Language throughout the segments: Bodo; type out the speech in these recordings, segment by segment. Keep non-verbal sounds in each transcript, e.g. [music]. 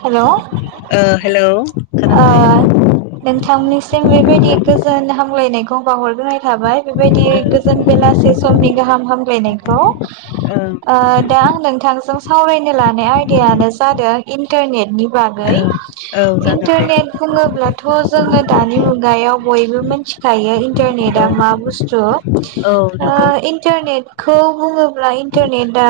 हेल' ओ हेलौ औ ओ नोंथांनिसिम बेबायदि गोजोन हामलायनायखौ बावहरग्रोनाय थाबाय बेबायदि गोजोन बेलासे समनि गाहाम हामलायनायखौ औ ओ दा आं नोंथां जों सावरायनो लानाय आयदायानो जादों इन्टारनेटनि बागै औ औ जागोन दे इन्टारनेट बुङोब्लाथ' जोङो दानि मुगायाव बयबो मिथिखायो इ न्टारनेट औ आ मा बुस्थु आ नोंगौ इन्टारनेट खौ बुङोब्ला इन्टारनेटआ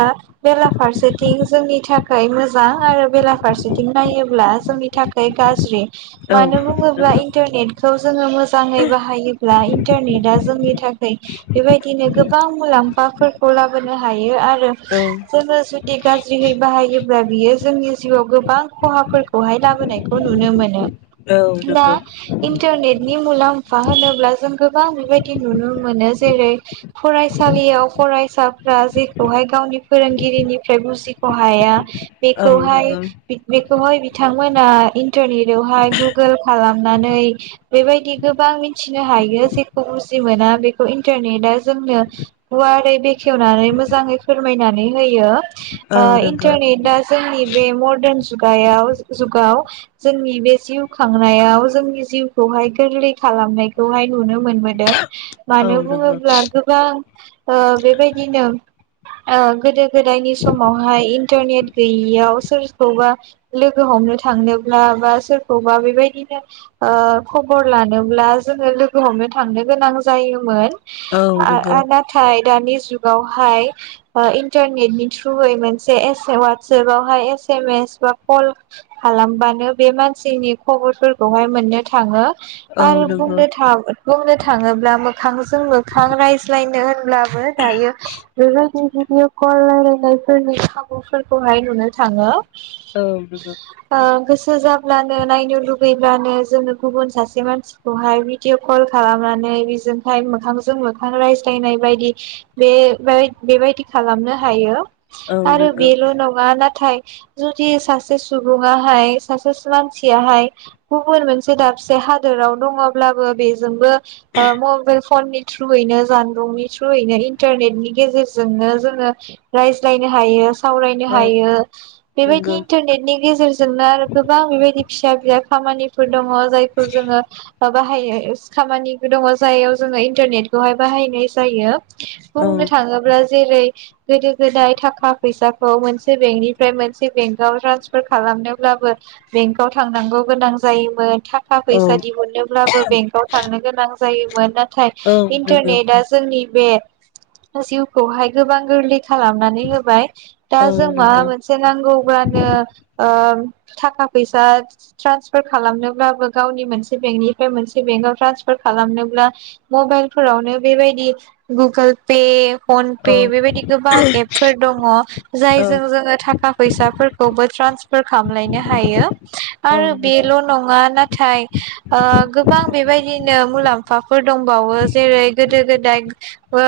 बेलाफारसेथिं जोंनि थाखाय मोजां आरो बेलाफारसेथिं नायोब्ला जोंनि थाखाय गाज्रि । औ नोंगौ औ मानो बुङोब्ला नोंगौ इन्टारनेट खौ जोङो मोजाङै बाहायोब्ला इन्टारनेटआ जोंनि थाखाय बेबायदिनो गोबां मुलाम्फाफोरखौ लाबोनो हायो आरो औ जोङो जु दि गाज्रियै बाहायोब्ला बियो जोंनि जिउआव गोबां खहाफोरखौहाय लाबोनायखौ नुनो मोनो। दा नोंगौ इन्टारनेट नि मुलाम्फा होनोब्ला जों गोबां बेबायदि नुनो मोनो जेरै फरायसालियाव फरायसाफ्रा जेखौहाय गावनि फोरोंगिरिनिफ्राय बुजिख' हाया औ बेखौहाय नोंगौ बेखौहाय बिथांमोना इन्टारनेटावहाय गुगोल खालामनानै बेबायदि गोबां मिथिनो हायो जेखौ बुजि मोना बेखौ इन्टारनेटआ जोंनो गुवारै बेखेवनानै मोजाङै फोरमायनानै होयो। औ ओ नोंगौ इन्टारनेटआ जोंनि बे मर्डान जु गायाव जुगाव जोंनि बे जिउ खांनायाव जोंनि जिउखौहाय गोरलै खालामनायखौहाय नुनो मोनबोदों। औ नोंगौ औ नोंगौ औ मानो बुङोब्ला गोबां ओ बेबायदिनो ओ गोदो गोदायनि समावहाय इन्टारनेट गैयियाव सोरखौबा लोगो हमनो थांनो बा सोरखौबा बेबायदिनो ओ खबर लानोब्ला जोङो लोगो हमनो थांनो गोनां जायोमोन। नोंगौ आ-आ नाथाय दानि जुगावहाय ओ इन्टारनेटनि थ्रुयै मोनसे एस वाटसपावहाय एसेमेस बा कल खालामबानो बे मानसिनि खबरफोरखौहाय मोननो थाङो। औ आरो नोंगौ औ नोंगौ औ नोंगौ औ नोंगौ औ नोंगौ औ नोंगौ औ नोंगौ औ बुंनो थां बुंनो थाङोब्ला मोखांजों मोखां रायज्लायनो होनब्लाबो दायो बेबायदि भिडिअ कल रायलायनायफोरनि खाबुफोरखौहाय नुनो थाङो। औ लोगो। ओ गोसो जाब्लानो नायनो लुगैब्लानो जोङो गुबुन सासे मानसिखौहाय भिडिअ कल खालामनानै बेजोंहाय मोखांजों मोखां रायज्लायनाय बायदि बे बेबायदि खालामनो हायो। औ नोंगौ आरो औ नोंगौ बेल नङा नाथाय जदि सासे सुबुङाहाय। सासे मानसियाहाय गुबुन मोनसे दाबसे हादोराव दङब्लाबो बेजोंबो ओ मबाइल फननि थ्रुयैनो जानबुंनि थ्रुयैनो इन्टारनेटनि गेजेरजोंनो जोङो रायज्लायनो हायो सावरायनो हायो। बेबायदि इन्टारनेटनि गेजेरजोंनो आरो बेबायदि फिसा बिला खामानिफोर दङ जायखौ जोङो बाहायनाय खामानि दङ जायाव जोङो इन्टारनेटखौहाय बाहायनाय जायो। बुंनो थाङोब्ला जेरै- गोदो गोदाय थाखा फैसाखौ मोनसे बेंकनिफ्राय मोनसे बेंकआव ट्रान्सफार खालामनोब्लाबो। बेंकआव थांनांगौ गोनां जायोमोन थाखा फैसा दिहुनोब्लाबो बेंकआव थांनो गोनां जायोमोन। ना थाय इन्टारनेटआ जोंनि बे जिउखौहाय गोबां गोरलै खालामनानै होबाय। दा जों माबा मोनसे नांगौ बानो ओ थाखा फैसा ट्रान्सफार खालामनोब्लाबो गावनि मोनसे बेंकनिफ्राय मोनसे बेंकआव ट्रान्सफार खालामनोब्ला मबाइलफोरावनो बेबायदि गुगोल पे फन पे बेबायदि गोबां एपफोर दङ जायजों जोङो थाखा फैसाफोरखौबो ट्रान्सफार खालामलायनो हायो। आरो बेल' नङा ना थाय ओ गोबां बेबायदिनो मुलाम्फाफोर दंबावो जेरै- गोदो गोदाय ओ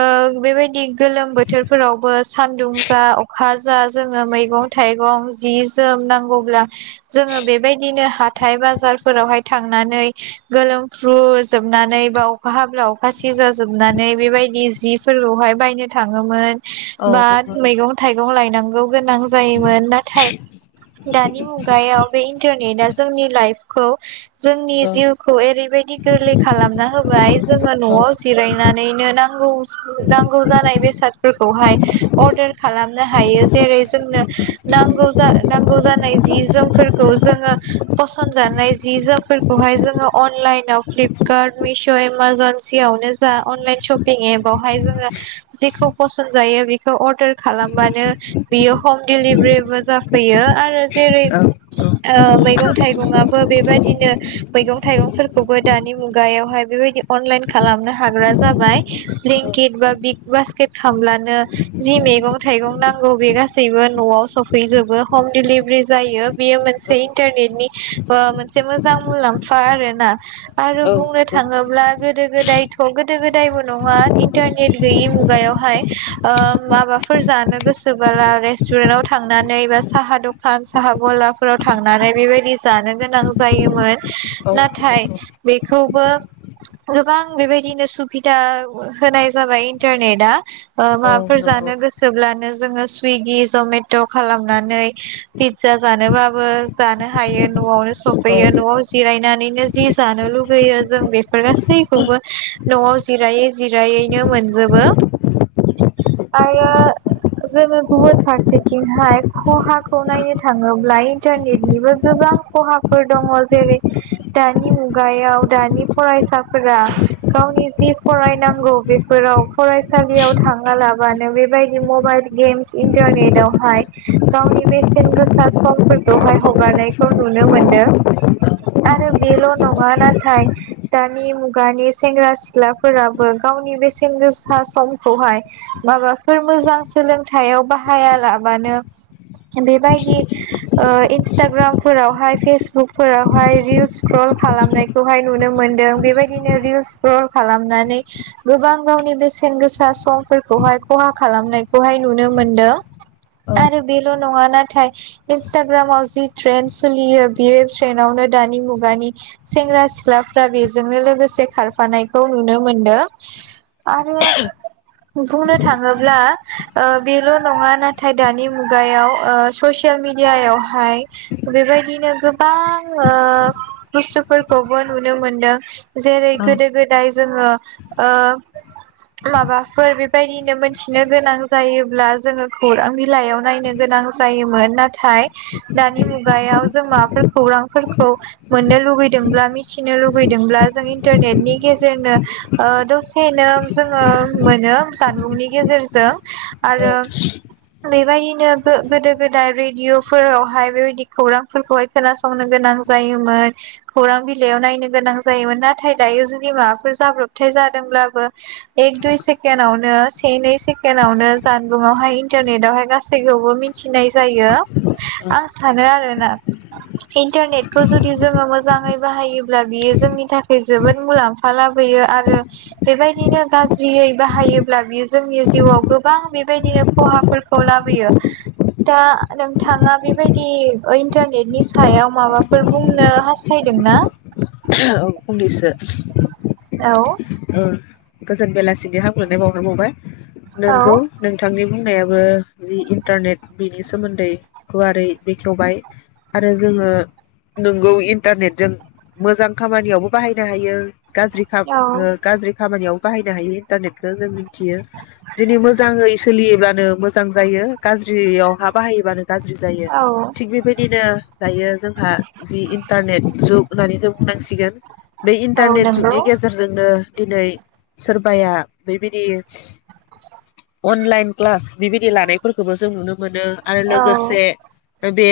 बेबायदि गोलोम बोथोरफोरावबो सानदुं जा अखा जा जोङो मैगं थाइगं जि जोम नांगौब्ला जोङो बेबायदिनो हाथाय बाजारफोरावहाय थांनानै गोलोमफ्रुजोबनानै बा अखा हाब्ला अखा सिजाजोबनानै बेबायदि जिफोरखौहाय बायनो थाङोमोन। बाट मैगं थाइगं लायनां गौ गोनां जायोमोन नाथाय दानि मु गायाव बे इन्टारनेटा जोंनि लाइफखौ जोंनि जिउखौ ओरैबाय दि गोरलै खालामना होबाय जोङो न'आव जिरायनानैनो नांगौ सो नांगौ जानाय बेसादफोरखौहाय अर्दार खालामनो हायो जेरै- जोंनो नांगौ जा नांगौ जानाय जि जोमफोरखौ जोङो फसनजानाय जि जोमफोरखौहाय जोङो अनलाइनाव फ्पिफकार्ट मिश' एमाजन सियावनो जा अनलाइन शपिं एपावहाय जोङो जिखौ फसन जायो बेखौ अर्डार खालामबानो बियो हम दिलिभारिबो जाफैयो आरो जेरै - ओ मैगं थाइगंआबो बेबायदिनो मैगं थाइगंफोरखौबो दानि मुगायावहाय बेबायदि अनलाइन खालामनो हाग्रा जाबाय ब्लिंकिट बा बिग बास्केट खालामामब्लानो जि मैगं थाइगं नांगौ बे गासैबो न'आव सफैजोबो हम दिलिभारि जायो। बेयो मोनसे इन्टारनेटनि ओ मोनसे मोजां मुलाम्फा आरोना आरो बुंनो थाङोब्ला गोदो गोदायथ' गोदो गोदायबो नङा इन्टारनेट गैयि मुगायावहाय ओ माबाफोर जानो गोसोबाला रेस्टुरेन्टाव थांनानै बा साहा दखान साहा गला फोराव थांनानै बेबादि जानो गोनां जायोमोन नाथाय बेखौबो गोबां बेबायदिनो सुबिदा होनाय जाबाय इन्टारनेटआ ओ औ माबाफोर नोंगौ जानो गोसोब्लानो जोङो सुइगि जमेट' खालामनानै फिजा जानोबा बो जानो हायो न'आवनो औ सफैयो न'आव जिरायना नैनो जि जानो लुबैयो जों बेफोर गासैखौबो न'आव जिरायै जिरायैनो मोनजोबो आङो जोङो गुबुन फारसेथिंहाय खहाखौ नायनो थाङोब्ला इन्टारनेटनिबो गोबां खहाफोर दङ जेरै- दानि मुगायाव दानि फरायसाफोरा गावनि जि फरायनांगौ बेफोराव फरायसालियाव थाङालाबानो बेबायदि मबाइल गेम्स इन्टारनेटआवहाय गावनि बेसेन गोसा सम फोरखौहाय हगारनायखौ नुनो मोनदों आरो बेल' नङा नाथाय दानि मुगानि सेंग्रा सिख्लाफोराबो गावनि बेसेेन गोसा समखौहाय माबाफोर मोजां सोलोंथायाइयाव बाहाया लाबानो बेबायदि ओ इन्सटाग्रामफोरावहाय फेसबुकफोरावहाय रिल सिक्रल खालामनायखौहाय नुनो मोनदों बेबायदिनो रिल सिक्रल खालामनानै गोबां गावनि बेसेन गोसा समफोरखौहाय खहा खालामनायखौहाय नुनो मोनदों औ आरो बेल' नङा नाथाय इन्सटाग्रामाव जि ट्रेन्ड सोलियो बे ट्रेन्डआवनो दानि मुगानि सेंग्रा सिख्लाफ्रा बेजोंनो लोगोसे खारफानायखौ नुनो मोनदों आरो बुंनो थाङोब्ला ओ बेल' नङा नाथाय दानि मुगायाव ओ ससे [unintelligible] मिडियायावहाय बेबायदिनो गोबां ओ बुस्थुफोरखौबो नुनो मोनदों। जेरै औ गोदो गोदाय जोङो ओ माबाफोर बेबायदिनो मोनथिनो गोनां जायोब्ला जोङो खौरां बिलाइयाव नायनो गोनां जायोमोन। नाथाय दानि मुगायाव जों माबाफोर खौरांफोरखौ मोननो लुगैदोंब्ला मिथिनो लुगैदोंब्ला जों इन्टारनेटनि गेजेरनो ओ दसेनो जोङो मोनो जानबुंनि गेजेरजों। औ। आरो बेबायदिनो गो-गोदो गोदाय बै भिदिअफोरावहाय बेबायदि खौरांफोरखौहाय खोनासंनो गोनां जायोमोन खौरां बिलाइयाव नायनो गोनां जायोमोन नाथाय दायो जुदि माबाफोर जाब्रबथाय जादोंब्लाबो एक दुइ सेकेणडावनो से नै सेकेणडआवनो जानबुंआवहाय इन्टारनेटवहाय गासैखौबो मिथिनाय जायो। आं सानो आरो ना इन्टारनेटखौ जुदि जोङो मोजाङै बाहायोब्ला बियो जोंनि थाखाय जोबोद मुलाम्फा लाबोयो आरो बेबायदिनो गाज्रियै बाहायोब्ला बियो जोंनि जिउआव गोबां बेबायदिनो खहाफोरखौ लाबोयो दा नोंथाङा बेबायदि इन्टारनेटनि सायाव माबाफोर बुंनो हास्थायदोंना? ओं फंनैसो। औ। ओ गोजोन बेलासिनि हामग्लायनाय बावहरबावबाय। औ नोंगौ नोंथांनि बुंनायाबो जि इन्टारनेट बेनि सोमोन्दै गुवारै बेखेवबाय आरो जोङो नोंगौ इन्टारनेटजों मोजां खामानियावबो बाहायनो हायो। गाज्रिखाब औ ओ गाज्रि खामानियाव बाहायनो हायो इन्टारनेटखौ जों मिथियो दिनै मोजाङै सोलियोब्लानो मोजां जायो गाज्रियावहा बाहायोबानो गाज्रि जायो औ थिग बेबायदिनो दायो जोंहा जि इन्टारनेट जुग होननानै जों बुंनांसिगोन । बे औ इन्टारनेट नंगौ जुगनि गे जोंनो दिनै सोरबाया बेबायदि अनलाइन क्लास बिबायदि लानायफोरखौबो जों नुनो मोन मोनो आरो औ लोगोसे ओ बे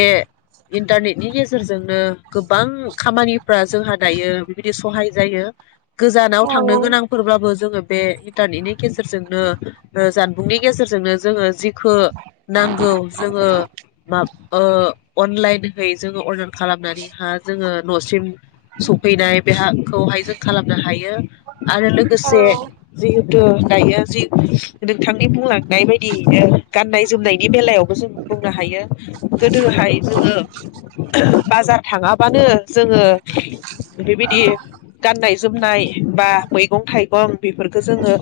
इन्टारनेटनि गेजेरजोंनो गोबां खामानिफ्रा जोंहा दायो बिबायदि सहाय जायो । गोजानाव औ थांनो गोनांफोरब्लाबो जोङो बे इन्टारनेटनि गेजेरजोंनो ओ जानबुंनि गेजेरजोंनो जोङो जिखो नांगौ जोङो माब ओ अनलाइन है जोङो अरदार खालामनानै हा जोङो न'सिम । सफैनाय बे हाखौहाय जों खालाम । हायो । आरो औ लोगोसे जि थु दायो जि नोंथांनि बुंलांनाय बायदियैनो गाननाय जोमनायनि बेलायाव बो जों बुंनो हायो गोदोहाय जोङो । बाजार थाङाबानो जोङो बेबायदि गाननाय जोमनाय बा मैगं थाइगं। बेफोरफोरखौ जोङो।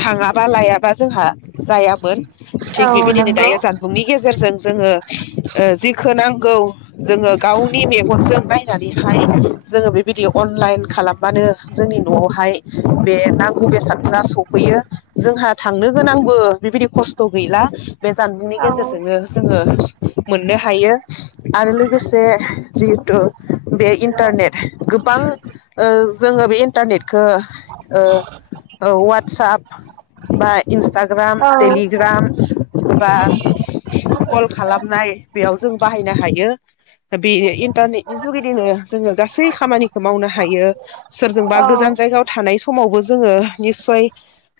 थाङाबा लायाबा जोंहा जायाबो। औ थिग बेबायदिनो नंगौ दायो जानबुंनि गेजेरजों। जोङो ओ-जेखौ नांगौ जोङो गावनि मेगनजों नायनानैहाय जोङो बेबायदि अनलाइन। खालामबानो जोंनि न'आवहाय बे नांगौ बेसाद फोरा सफैयो जोंहा थांनो गोनांबो बेबायदि खस्थ' गैला बे जानबुंनि औ गेजेरजोंनो जोङो मोननो हायो आरो लोगोसे जिहेथु बे इन्टारनेट गोबां। ओ-जोङो बे इन्टारनेटखौ ओ- औ वाटसाप बा इन्सटाग ग्राम औ टलिग्राम बा कल खालामनाय बेयाव जों बाहायनो हायो बे इन्टारनेटनि जुगिदिनो जोङो गासै खामानिखौ मावनो । हायो सोरजोंबा गोजान जायगायाव थानाय समावबो जोङो निसय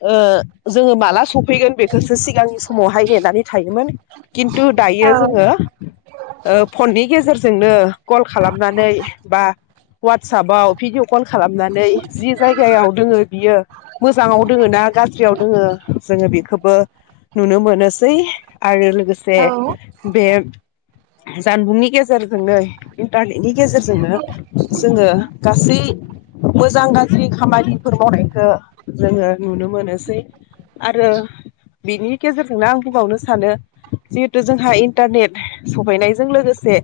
ओ-जोङो माला सफैगोन बेखौसो सिगांनि समावहाय नेनानै थायोमोन खिन्थु दायो औ जोङो ओ-फननि गेजेरजोंनो कल खालामनानै बा वादस साबाव भिडिअ कल खालामनानै जि जायगायाव दोङो बियो मोजाङाव दोङो ना गाज्रियाव दोङो जोङो बेखौबो नुनो मोनोसै आरो लोगोसे औ बे जानबुंनि गेजेरजोंनो इन्टारनेटनि गेजेरजोंनो जोङो। गासै मोजां गाज्रि खामानिफोर मावनायखौ जोङो नुनो मोनोसै आरो बिनि गेजेरजोंनो आं बुंबावनो सानो जिहेथु जोंहा इन्टारनेट सहैनायजों लोगोसे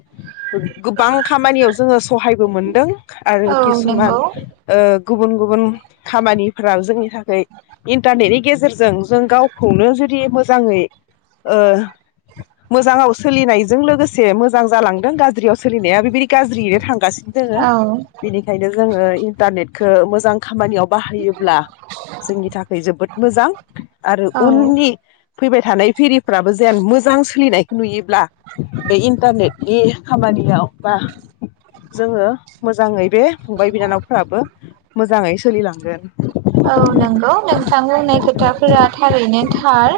गोबां खामानियाव जोङो सहायबो मोनदों। आरो औ किसुमान नंगौ ओ- गुबुन गुबुन खामानिफ्राव जोंनि थाखाय इन्टारनेटनि गेजेरजों जों गावखौनो जुदि मोजाङै ओ-मोजाङाव सोलिनायजों लोगोसे मोजां जालांदों गाज्रियाव सोलिनाया बेबायदि गाज्रियैनो थांगासि दङो औ बेनिखायनो जोङो इन्टारनेटखौ मोजां खामानियाव बाहायोब्ला जोंनि थाखाय जोबोद मोजां आरो औ उननि फैबाय थानाय फेरिफ्राबो जेन मोजां सोलिनायखौ नुयोब्ला बे इन्टारनेटनि खामानियाव बा जोङो मोजाङै बे फंबाय बिनानावफोराबो मोजाङै सोलिलांगोन। औ नंगौ नोंथां बुंनाय खोथाफोरा थारैनो थार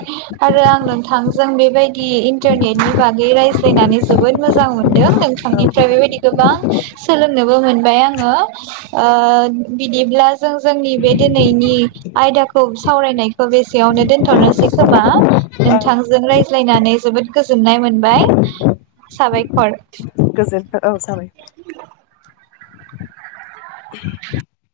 आरो आं नोंथांजों बेबायदि इन्टारनेटनि बागै रायज्लायनानै जोबोद मोजां मोनदों नोंथांनिफ्राय बेबायदि गोबां सोलोंनोबो मोनबाय आङो ओ-बिदिब्ला जों जोंनि बे दि नैनि आयदाखौ सावरायनायखौ बेसेयावनो दोनथ'नोसै खोमा औ नोंथांजों रायज्लायनानै जोबोद गोजोननाय मोनबाय साबायखर। गोजोनथो औ साबाय [inaudible] [inaudible]